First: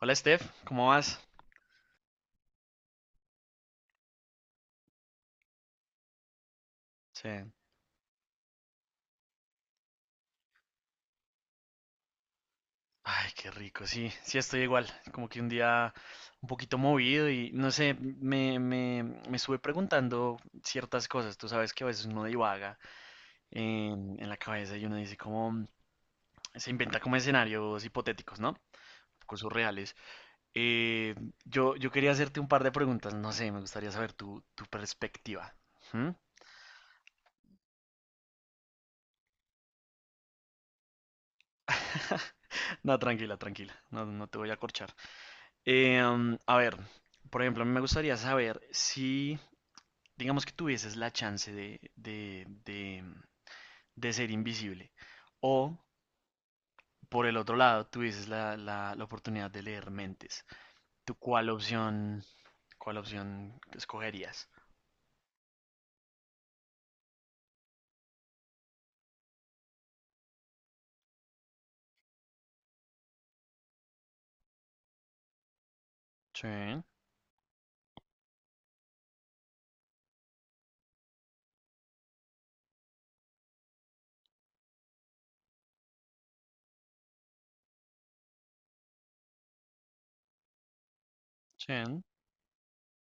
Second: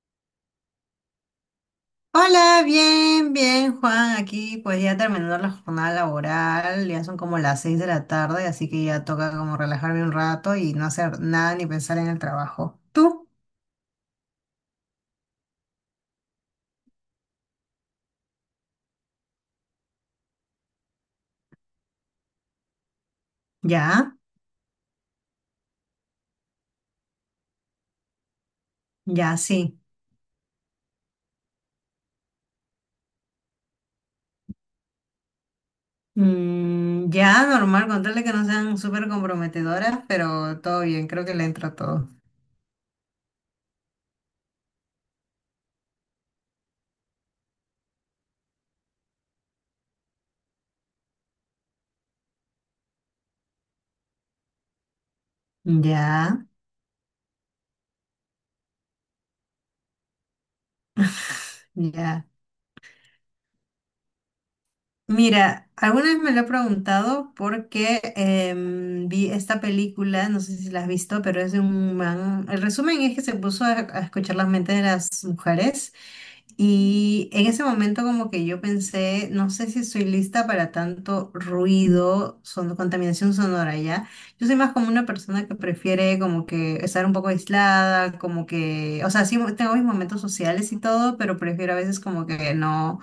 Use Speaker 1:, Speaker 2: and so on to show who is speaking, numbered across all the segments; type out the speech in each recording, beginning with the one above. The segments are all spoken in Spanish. Speaker 1: Hola Steph, ¿cómo vas?
Speaker 2: Hola, bien, bien, Juan. Aquí pues ya terminando la jornada laboral, ya son como
Speaker 1: Sí.
Speaker 2: las seis de la tarde, así que ya toca como relajarme un rato y no hacer nada ni pensar en el trabajo. ¿Tú?
Speaker 1: Ay, qué rico, sí, sí estoy igual, como que un día un poquito movido y no sé, me estuve preguntando ciertas cosas, tú sabes que a veces uno divaga
Speaker 2: Ya,
Speaker 1: en la cabeza y uno dice como, se inventa como escenarios hipotéticos, ¿no?
Speaker 2: ya
Speaker 1: Cosas
Speaker 2: sí.
Speaker 1: reales. Eh, yo quería hacerte un par de preguntas, no sé, me gustaría saber tu perspectiva. ¿Mm?
Speaker 2: Ya, normal, contarle que no sean súper comprometedoras, pero todo bien, creo que le entra todo.
Speaker 1: No, tranquila, tranquila, no, no te voy a corchar. A ver, por ejemplo, a mí me gustaría saber si, digamos que tuvieses la chance de ser invisible o,
Speaker 2: Ya,
Speaker 1: por el otro lado, tuvieses la oportunidad de leer mentes. ¿Tú cuál opción,
Speaker 2: ya.
Speaker 1: cuál opción escogerías?
Speaker 2: Mira, alguna vez me lo he preguntado porque vi esta película, no sé si la has visto, pero es de un man. El resumen es que se puso a escuchar las mentes de las mujeres
Speaker 1: Sí,
Speaker 2: y en ese momento como que yo pensé, no sé si estoy lista para tanto ruido, son, contaminación sonora ya. Yo soy más como una persona que prefiere como que estar un poco aislada, como que, o sea, sí tengo mis momentos sociales y todo, pero prefiero a veces
Speaker 1: sí.
Speaker 2: como que no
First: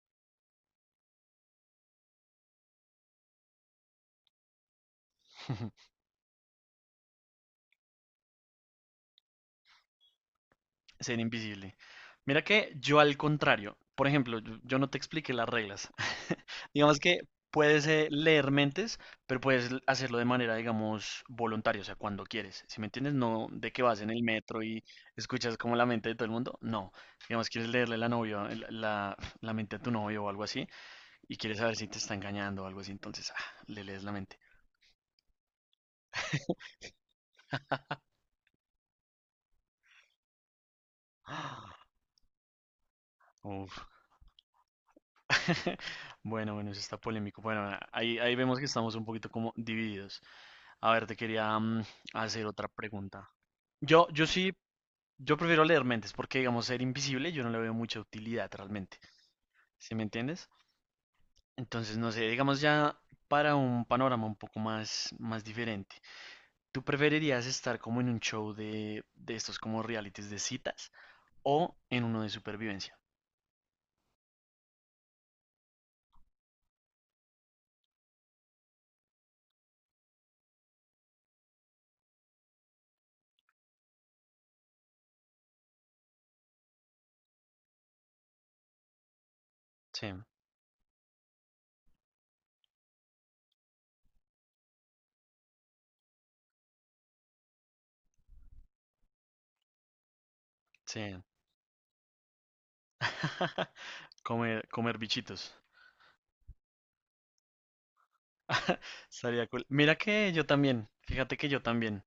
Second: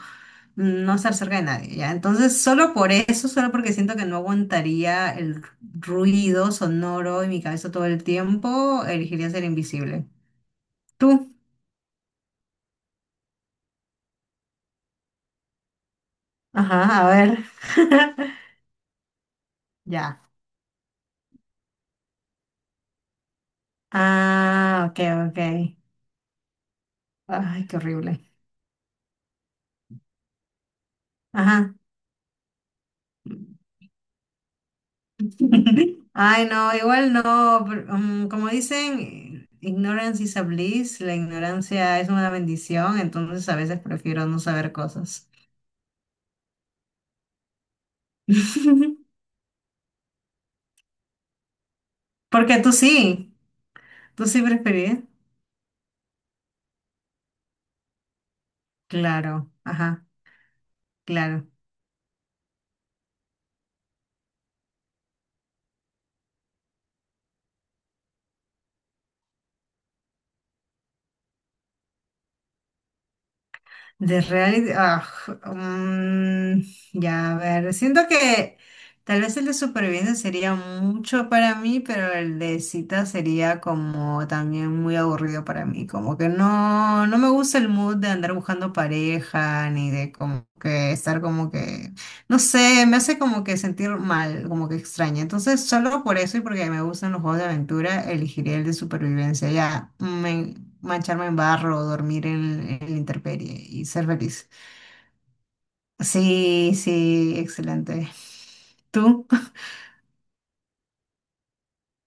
Speaker 2: no estar cerca de nadie, ¿ya? Entonces, solo por eso, solo porque siento que no aguantaría el ruido sonoro en mi cabeza todo el tiempo, elegiría ser invisible.
Speaker 1: Ser
Speaker 2: ¿Tú?
Speaker 1: invisible. Mira que yo al contrario, por ejemplo, yo no te expliqué las reglas. Digamos
Speaker 2: Ajá, a
Speaker 1: que
Speaker 2: ver.
Speaker 1: puedes leer mentes, pero puedes hacerlo
Speaker 2: Ya.
Speaker 1: de manera, digamos, voluntaria, o sea, cuando quieres. Si me entiendes, no de que vas en el metro y
Speaker 2: Ah, ok, ok.
Speaker 1: escuchas como la mente de todo el mundo. No, digamos,
Speaker 2: Ay,
Speaker 1: quieres
Speaker 2: qué
Speaker 1: leerle la
Speaker 2: horrible.
Speaker 1: novia, la mente a tu novio o algo así, y quieres saber
Speaker 2: Ajá.
Speaker 1: si te está engañando o algo así, entonces ah, le lees la mente.
Speaker 2: Ay, no, igual no, pero, como dicen, ignorance is a bliss, la ignorancia es una bendición, entonces a veces prefiero no saber cosas.
Speaker 1: Bueno, bueno, eso está polémico. Bueno, ahí vemos que estamos un poquito como divididos. A ver, te quería hacer
Speaker 2: Porque
Speaker 1: otra
Speaker 2: tú
Speaker 1: pregunta.
Speaker 2: sí.
Speaker 1: Yo,
Speaker 2: ¿Tú
Speaker 1: yo
Speaker 2: sí
Speaker 1: sí,
Speaker 2: preferís?
Speaker 1: yo prefiero leer mentes porque, digamos, ser invisible yo no le veo mucha utilidad realmente.
Speaker 2: Claro,
Speaker 1: ¿Sí me
Speaker 2: ajá,
Speaker 1: entiendes?
Speaker 2: claro.
Speaker 1: Entonces, no sé, digamos ya para un panorama un poco más diferente. ¿Tú preferirías estar como en un show de estos como realities de citas o en uno de supervivencia?
Speaker 2: De reality, mm, ya, a ver, siento que tal vez el de supervivencia sería mucho para mí, pero el de cita sería como también muy aburrido para mí, como que no, no me gusta el mood de andar buscando pareja, ni
Speaker 1: Sí,
Speaker 2: de como que estar como que no sé, me hace como que sentir mal, como que extraña. Entonces, solo por eso y porque me gustan los juegos de aventura, elegiría el de supervivencia. Ya,
Speaker 1: sí.
Speaker 2: mancharme en barro, dormir en la intemperie y ser feliz.
Speaker 1: Comer, comer bichitos.
Speaker 2: Sí, sí, excelente. ¿Tú?
Speaker 1: Estaría cool. Mira que yo también, fíjate que yo también.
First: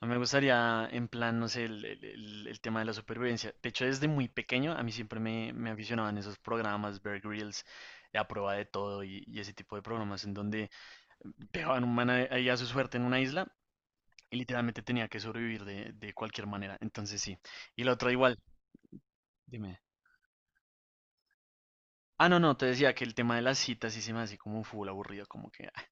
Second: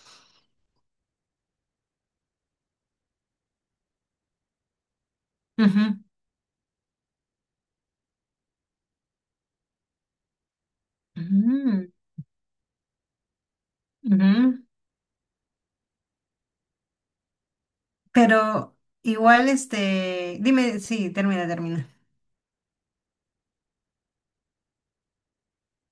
Speaker 1: A mí me gustaría, en plan, no sé, el tema de la supervivencia. De hecho, desde muy pequeño a mí siempre me
Speaker 2: Ujú,
Speaker 1: aficionaban esos programas, Bear Grylls, de A Prueba de Todo y ese tipo de programas en donde dejaban
Speaker 2: ujú,
Speaker 1: un man ahí a su suerte en una isla y
Speaker 2: ujú.
Speaker 1: literalmente tenía que sobrevivir de cualquier manera. Entonces sí. Y la otra igual,
Speaker 2: Pero igual,
Speaker 1: dime.
Speaker 2: este, dime, sí, termina, termina.
Speaker 1: Ah, no, no, te decía que el tema de las citas sí se me hace como full aburrido, como que, ah,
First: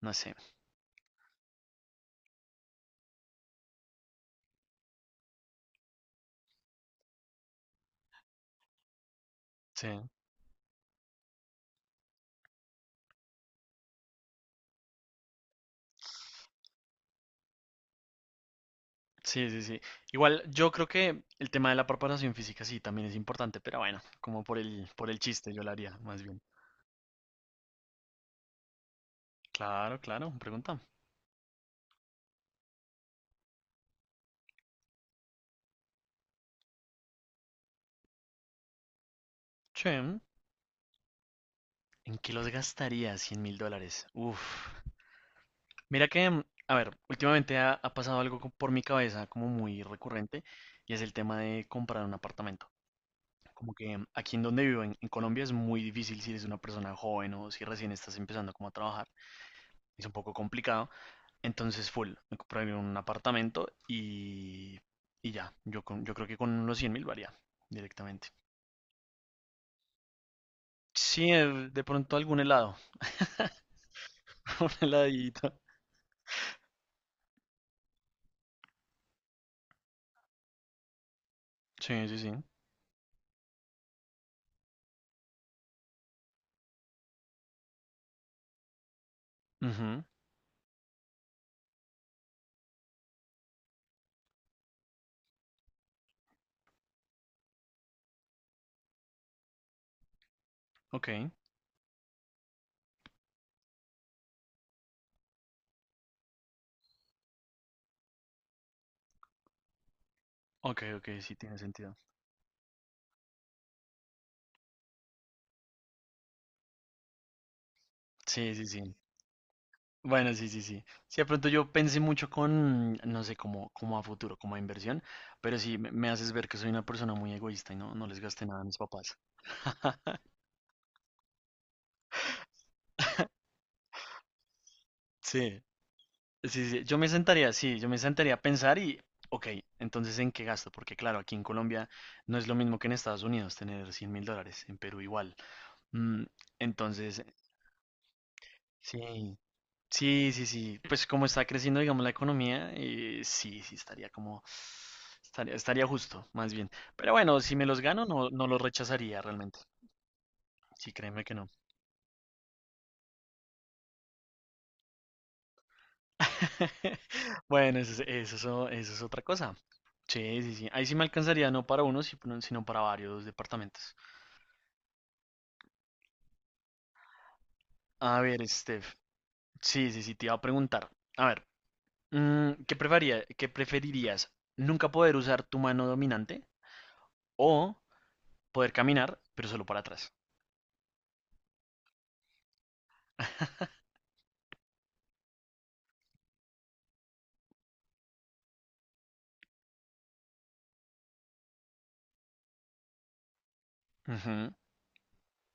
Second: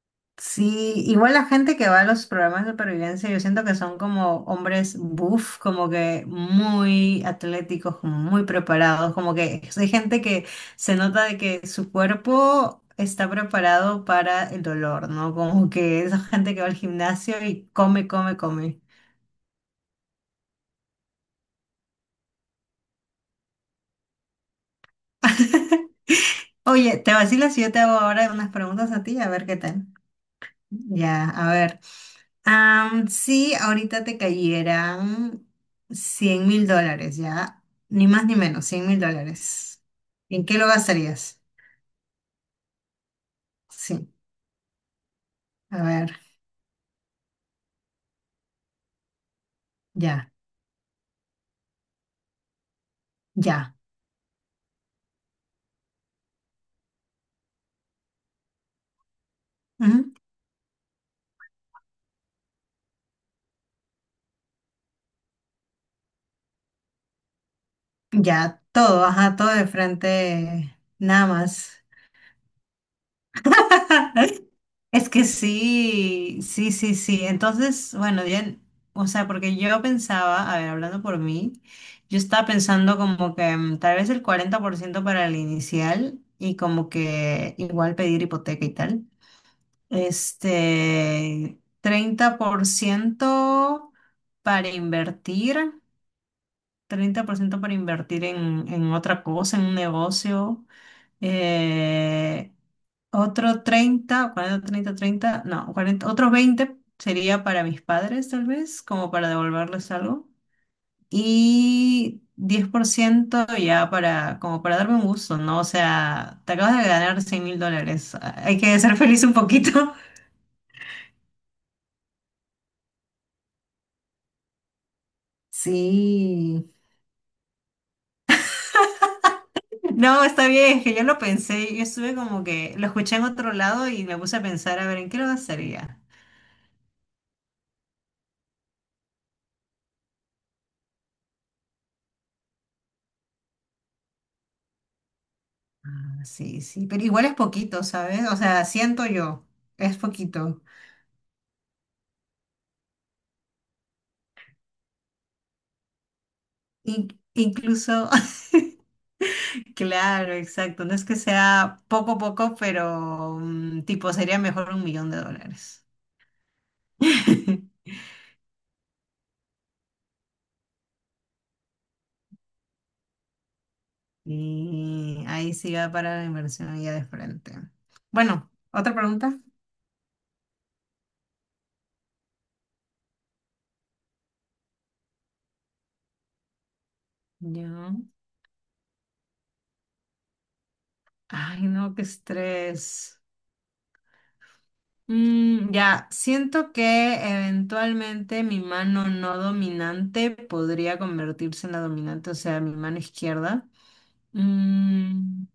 Speaker 1: no sé.
Speaker 2: Sí, igual la gente que va a los programas de supervivencia, yo siento que son como hombres buff, como que muy atléticos, como muy preparados, como que hay
Speaker 1: Sí.
Speaker 2: gente que se nota de que su cuerpo está preparado para el dolor, ¿no? Como que esa gente que va al gimnasio y come, come, come.
Speaker 1: Sí, sí, sí. Igual, yo creo que el tema de la preparación física sí también es importante, pero bueno, como por el chiste yo lo haría, más bien.
Speaker 2: Oye, te vacilas si yo te hago ahora unas preguntas a ti, a ver qué tal.
Speaker 1: Claro, claro, pregunta.
Speaker 2: Ya, a ver. Si ahorita te cayeran 100.000 dólares, ¿ya? Ni más ni menos, 100.000 dólares.
Speaker 1: Che.
Speaker 2: ¿En qué lo gastarías?
Speaker 1: ¿En qué los gastaría 100 mil dólares?
Speaker 2: Sí,
Speaker 1: Uf.
Speaker 2: a
Speaker 1: Mira
Speaker 2: ver,
Speaker 1: que, a ver, últimamente ha, ha pasado algo por mi cabeza como muy
Speaker 2: ya,
Speaker 1: recurrente y es el tema de comprar un apartamento. Como
Speaker 2: ya.
Speaker 1: que aquí en donde vivo, en Colombia, es muy difícil si eres una persona joven o si recién estás empezando como a trabajar. Es un
Speaker 2: Ujú.
Speaker 1: poco complicado. Entonces, full, me compré un apartamento y ya. Yo creo que con unos 100 mil varía directamente.
Speaker 2: Ya, todo, ajá, todo de frente, nada
Speaker 1: Sí, de
Speaker 2: más.
Speaker 1: pronto algún helado. Una
Speaker 2: Es que
Speaker 1: heladita.
Speaker 2: sí, sí, sí, sí. Entonces, bueno, ya, o sea, porque yo pensaba, a ver, hablando por mí,
Speaker 1: Sí, sí,
Speaker 2: yo
Speaker 1: sí.
Speaker 2: estaba pensando como que tal vez el 40% para el inicial y como que igual pedir hipoteca y tal.
Speaker 1: Ujú.
Speaker 2: Este, 30% para invertir, 30% para invertir en otra cosa, en un negocio.
Speaker 1: Ok,
Speaker 2: Eh, otro 30, 40 30 30 no, 40 otros 20 sería para mis padres tal vez, como para devolverles algo.
Speaker 1: ok, ok, sí tiene sentido.
Speaker 2: Y 10% ya para, como para darme un gusto, ¿no? O sea, te acabas de ganar 100 mil dólares,
Speaker 1: Sí,
Speaker 2: hay
Speaker 1: sí,
Speaker 2: que
Speaker 1: sí.
Speaker 2: ser feliz un poquito.
Speaker 1: Bueno, sí, sí, sí. Sí, de pronto yo pensé mucho con, no sé, como, como a futuro, como a inversión, pero sí, me haces ver que soy
Speaker 2: Sí.
Speaker 1: una persona muy egoísta y no, no les gasté nada a mis papás.
Speaker 2: No, está bien, es que yo lo pensé, yo estuve como que lo escuché en otro lado y me puse a pensar, a ver, ¿en qué lo
Speaker 1: Sí,
Speaker 2: gastaría?
Speaker 1: sí, sí. Yo me sentaría, sí, yo me sentaría a pensar y, ok, entonces ¿en qué gasto? Porque claro, aquí en Colombia no es lo mismo que en Estados Unidos tener 100 mil dólares, en Perú igual. Mm,
Speaker 2: Ah, sí, sí, pero
Speaker 1: entonces,
Speaker 2: igual es poquito, ¿sabes? O sea, siento
Speaker 1: sí,
Speaker 2: yo, es
Speaker 1: sí, sí,
Speaker 2: poquito.
Speaker 1: sí. Pues como está creciendo, digamos, la economía, sí, sí, estaría como, estaría, estaría justo, más bien. Pero
Speaker 2: In-
Speaker 1: bueno, si me los gano,
Speaker 2: incluso,
Speaker 1: no, no los rechazaría realmente.
Speaker 2: claro, exacto.
Speaker 1: Sí,
Speaker 2: No es que
Speaker 1: créeme que no.
Speaker 2: sea poco a poco, pero tipo sería mejor 1 millón de dólares.
Speaker 1: Bueno, eso es otra cosa. Sí, sí, sí. Ahí sí me alcanzaría no para uno, no, sino para varios departamentos.
Speaker 2: Y ahí sí va para la inversión ya de frente.
Speaker 1: A ver,
Speaker 2: Bueno,
Speaker 1: Steph.
Speaker 2: otra pregunta.
Speaker 1: Sí, sí, sí, te iba a preguntar. A ver, qué preferirías? ¿Nunca poder usar tu mano dominante o
Speaker 2: Ya.
Speaker 1: poder caminar, pero solo para atrás?
Speaker 2: Ay, no, qué estrés. Ya, siento que eventualmente mi mano no dominante podría convertirse en la dominante, o sea, mi mano izquierda.
Speaker 1: Ujú,
Speaker 2: Mm,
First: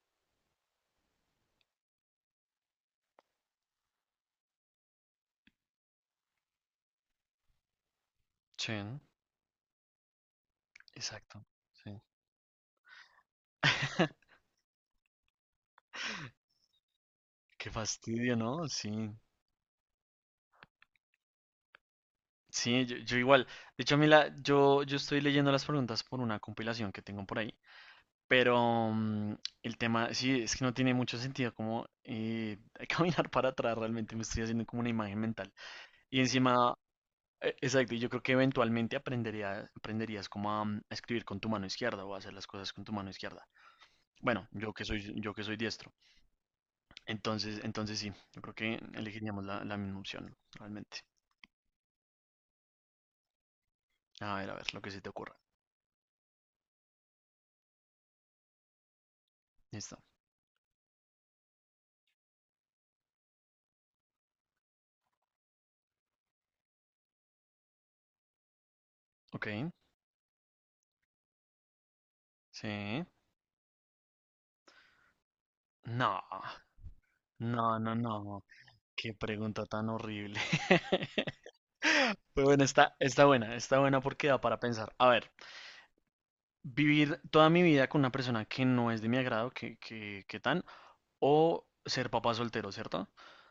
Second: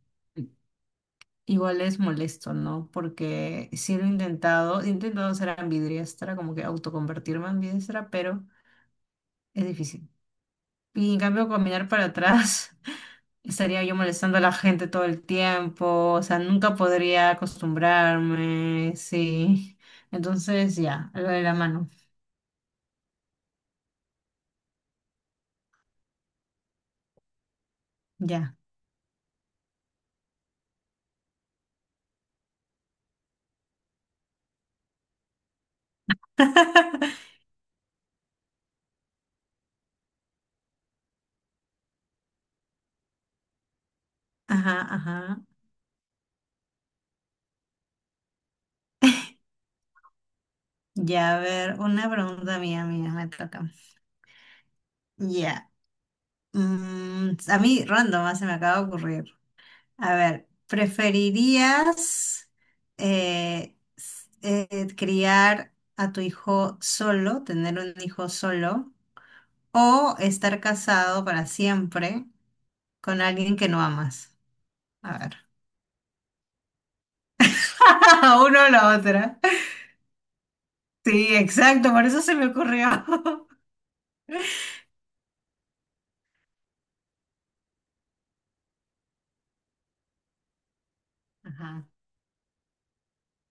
Speaker 2: Igual es molesto, ¿no? Porque sí lo he intentado ser ambidiestra, como que autoconvertirme en ambidiestra, pero
Speaker 1: sí,
Speaker 2: es difícil. Y en
Speaker 1: exacto.
Speaker 2: cambio, caminar
Speaker 1: Sí.
Speaker 2: para atrás, estaría yo molestando a la gente todo el tiempo, o sea, nunca podría
Speaker 1: Qué fastidio, ¿no? Sí.
Speaker 2: acostumbrarme, sí. Entonces, ya, lo de la mano,
Speaker 1: Sí, yo igual. De hecho, yo estoy leyendo las preguntas por una compilación que tengo por ahí.
Speaker 2: ya.
Speaker 1: Pero el tema, sí, es que no tiene mucho sentido como caminar para atrás. Realmente me estoy haciendo como una imagen mental. Y encima, exacto, y yo creo que eventualmente aprenderías como a escribir con tu mano izquierda o a hacer las cosas con tu mano izquierda. Bueno,
Speaker 2: Ajá,
Speaker 1: yo
Speaker 2: ajá.
Speaker 1: que soy diestro. Entonces, entonces sí, yo creo que elegiríamos la misma opción, realmente.
Speaker 2: Ya, a ver, una pregunta mía, mía, me toca.
Speaker 1: A ver, lo que se te ocurra.
Speaker 2: Ya. A mí, random, se me acaba de ocurrir.
Speaker 1: Listo.
Speaker 2: A ver, ¿preferirías criar a tu hijo solo, tener un hijo solo,
Speaker 1: Ok.
Speaker 2: o estar casado para siempre
Speaker 1: Sí.
Speaker 2: con alguien que no amas? A ver,
Speaker 1: No, no, no, no.
Speaker 2: uno o la
Speaker 1: Qué
Speaker 2: otra.
Speaker 1: pregunta tan horrible.
Speaker 2: Sí, exacto, por eso se
Speaker 1: Pero
Speaker 2: me
Speaker 1: bueno,
Speaker 2: ocurrió.
Speaker 1: está buena porque da para pensar. A ver, vivir toda mi vida con una persona que no es de mi agrado, o
Speaker 2: Ajá,
Speaker 1: ser papá soltero, ¿cierto?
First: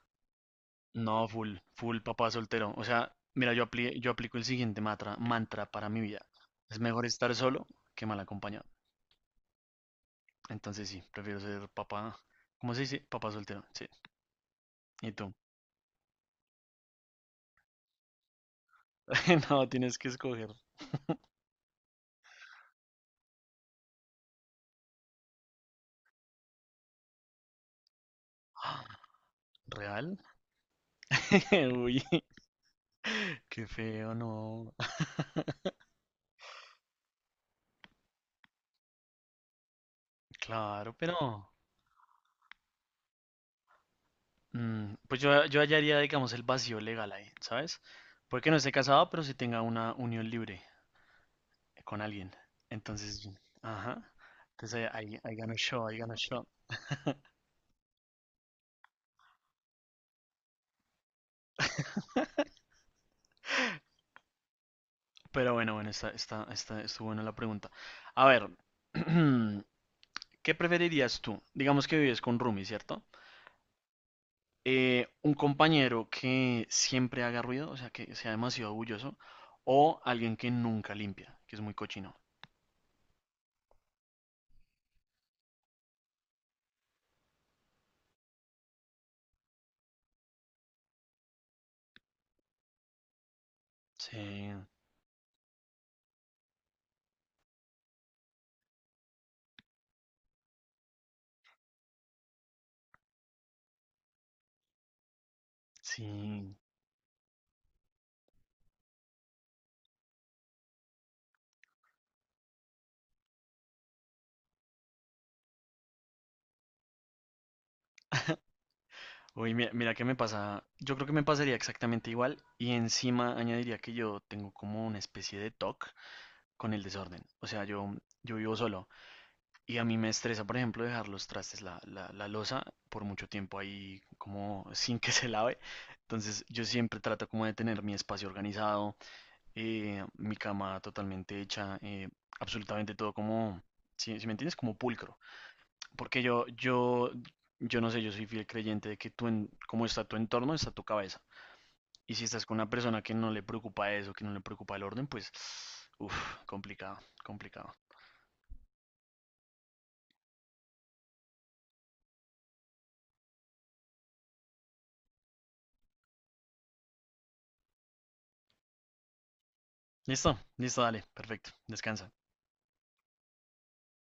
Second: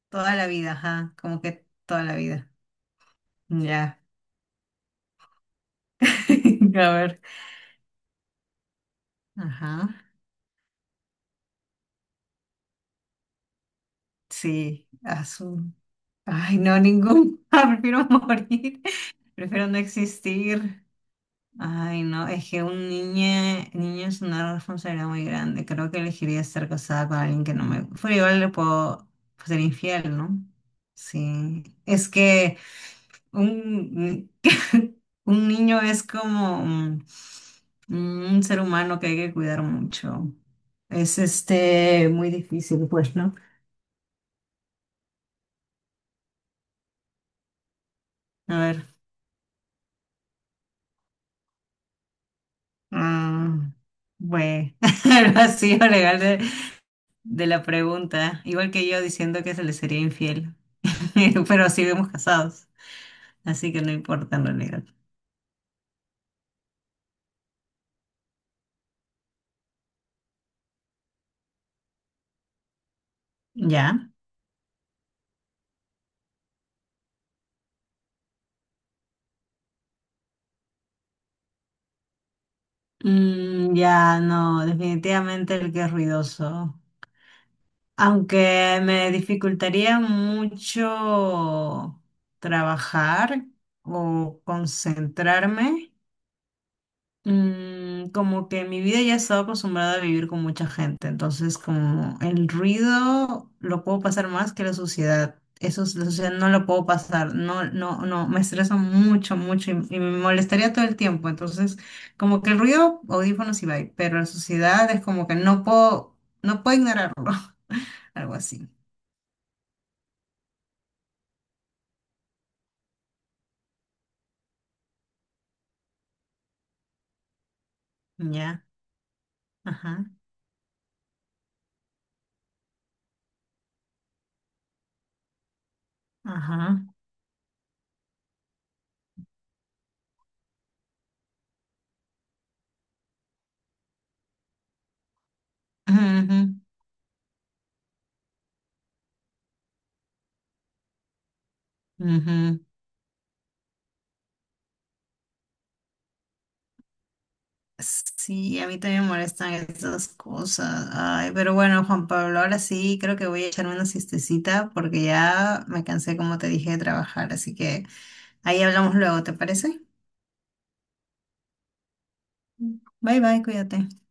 Speaker 2: toda la vida,
Speaker 1: No,
Speaker 2: ajá, como
Speaker 1: full,
Speaker 2: que
Speaker 1: full
Speaker 2: toda la
Speaker 1: papá
Speaker 2: vida.
Speaker 1: soltero. O sea, mira, yo,
Speaker 2: Ya,
Speaker 1: yo aplico el siguiente mantra para mi vida.
Speaker 2: a
Speaker 1: Es mejor
Speaker 2: ver.
Speaker 1: estar solo que mal acompañado.
Speaker 2: Ajá,
Speaker 1: Entonces sí, prefiero ser papá. ¿Cómo se dice? Papá soltero. Sí.
Speaker 2: sí,
Speaker 1: ¿Y tú?
Speaker 2: azul. Ay, no, ningún. Prefiero morir. Prefiero
Speaker 1: No,
Speaker 2: no
Speaker 1: tienes que escoger.
Speaker 2: existir. Ay, no, es que un niño, niño es una responsabilidad muy grande. Creo que elegiría estar casada con alguien que no me... Pero igual le
Speaker 1: Ah,
Speaker 2: puedo pues, ser infiel,
Speaker 1: ¿real?
Speaker 2: ¿no? Sí.
Speaker 1: Uy,
Speaker 2: Es que
Speaker 1: qué feo,
Speaker 2: un,
Speaker 1: no.
Speaker 2: un niño es como un ser humano que hay que cuidar mucho.
Speaker 1: Claro, pero
Speaker 2: Es este muy difícil, pues, ¿no?
Speaker 1: pues yo hallaría, digamos, el vacío legal ahí, ¿sabes? Porque no
Speaker 2: A
Speaker 1: esté
Speaker 2: ver.
Speaker 1: casado, pero sí tenga una unión libre con alguien. Entonces,
Speaker 2: mm,
Speaker 1: ajá.
Speaker 2: bueno,
Speaker 1: Entonces ahí,
Speaker 2: el
Speaker 1: ahí ganó
Speaker 2: vacío
Speaker 1: show, ahí ganó
Speaker 2: legal de,
Speaker 1: show.
Speaker 2: de la pregunta, igual que yo diciendo que se le sería infiel, pero seguimos casados, así que no importa en realidad.
Speaker 1: Pero bueno, bueno, estuvo buena la pregunta. A ver, ¿qué preferirías tú? Digamos que vives con Rumi, ¿cierto?
Speaker 2: ¿Ya?
Speaker 1: Un compañero que siempre haga ruido, o sea, que sea demasiado orgulloso, o alguien que nunca limpia, que es muy cochino.
Speaker 2: Ya, no, definitivamente el que es ruidoso. Aunque me dificultaría mucho trabajar o
Speaker 1: Sí,
Speaker 2: concentrarme. Como que en mi vida ya he estado acostumbrada a vivir con mucha gente, entonces como el ruido lo puedo pasar más que la suciedad. Eso, la suciedad no
Speaker 1: sí.
Speaker 2: lo puedo pasar, no, no, no, me estresa mucho, mucho y me molestaría todo el tiempo. Entonces, como que el ruido, audífonos y bye, pero la suciedad es como que no puedo, no puedo ignorarlo, algo así.
Speaker 1: Uy, mira, mira qué me pasa. Yo creo que me pasaría exactamente igual y encima añadiría que yo tengo como una especie de toque con el desorden. O sea, yo vivo
Speaker 2: Ya,
Speaker 1: solo y a mí me
Speaker 2: ajá,
Speaker 1: estresa, por ejemplo, dejar los trastes, la loza por mucho tiempo ahí como sin que se lave. Entonces yo
Speaker 2: ajá.
Speaker 1: siempre trato como de tener mi espacio organizado, mi cama totalmente hecha, absolutamente todo como, si me entiendes, como pulcro. Porque yo,
Speaker 2: Ujú,
Speaker 1: yo, yo no sé, yo soy fiel creyente de que tú, en, como está tu entorno, está tu cabeza. Y si estás con
Speaker 2: ujú.
Speaker 1: una persona que no le preocupa eso, que no le preocupa el orden, pues, uff, complicado, complicado.
Speaker 2: Sí, a mí también me molestan esas cosas. Ay, pero bueno, Juan Pablo, ahora sí creo que voy a echarme una siestecita porque ya me cansé, como te dije, de trabajar. Así que ahí hablamos luego, ¿te parece?
Speaker 1: Listo, listo, dale, perfecto, descansa.
Speaker 2: Bye bye, cuídate.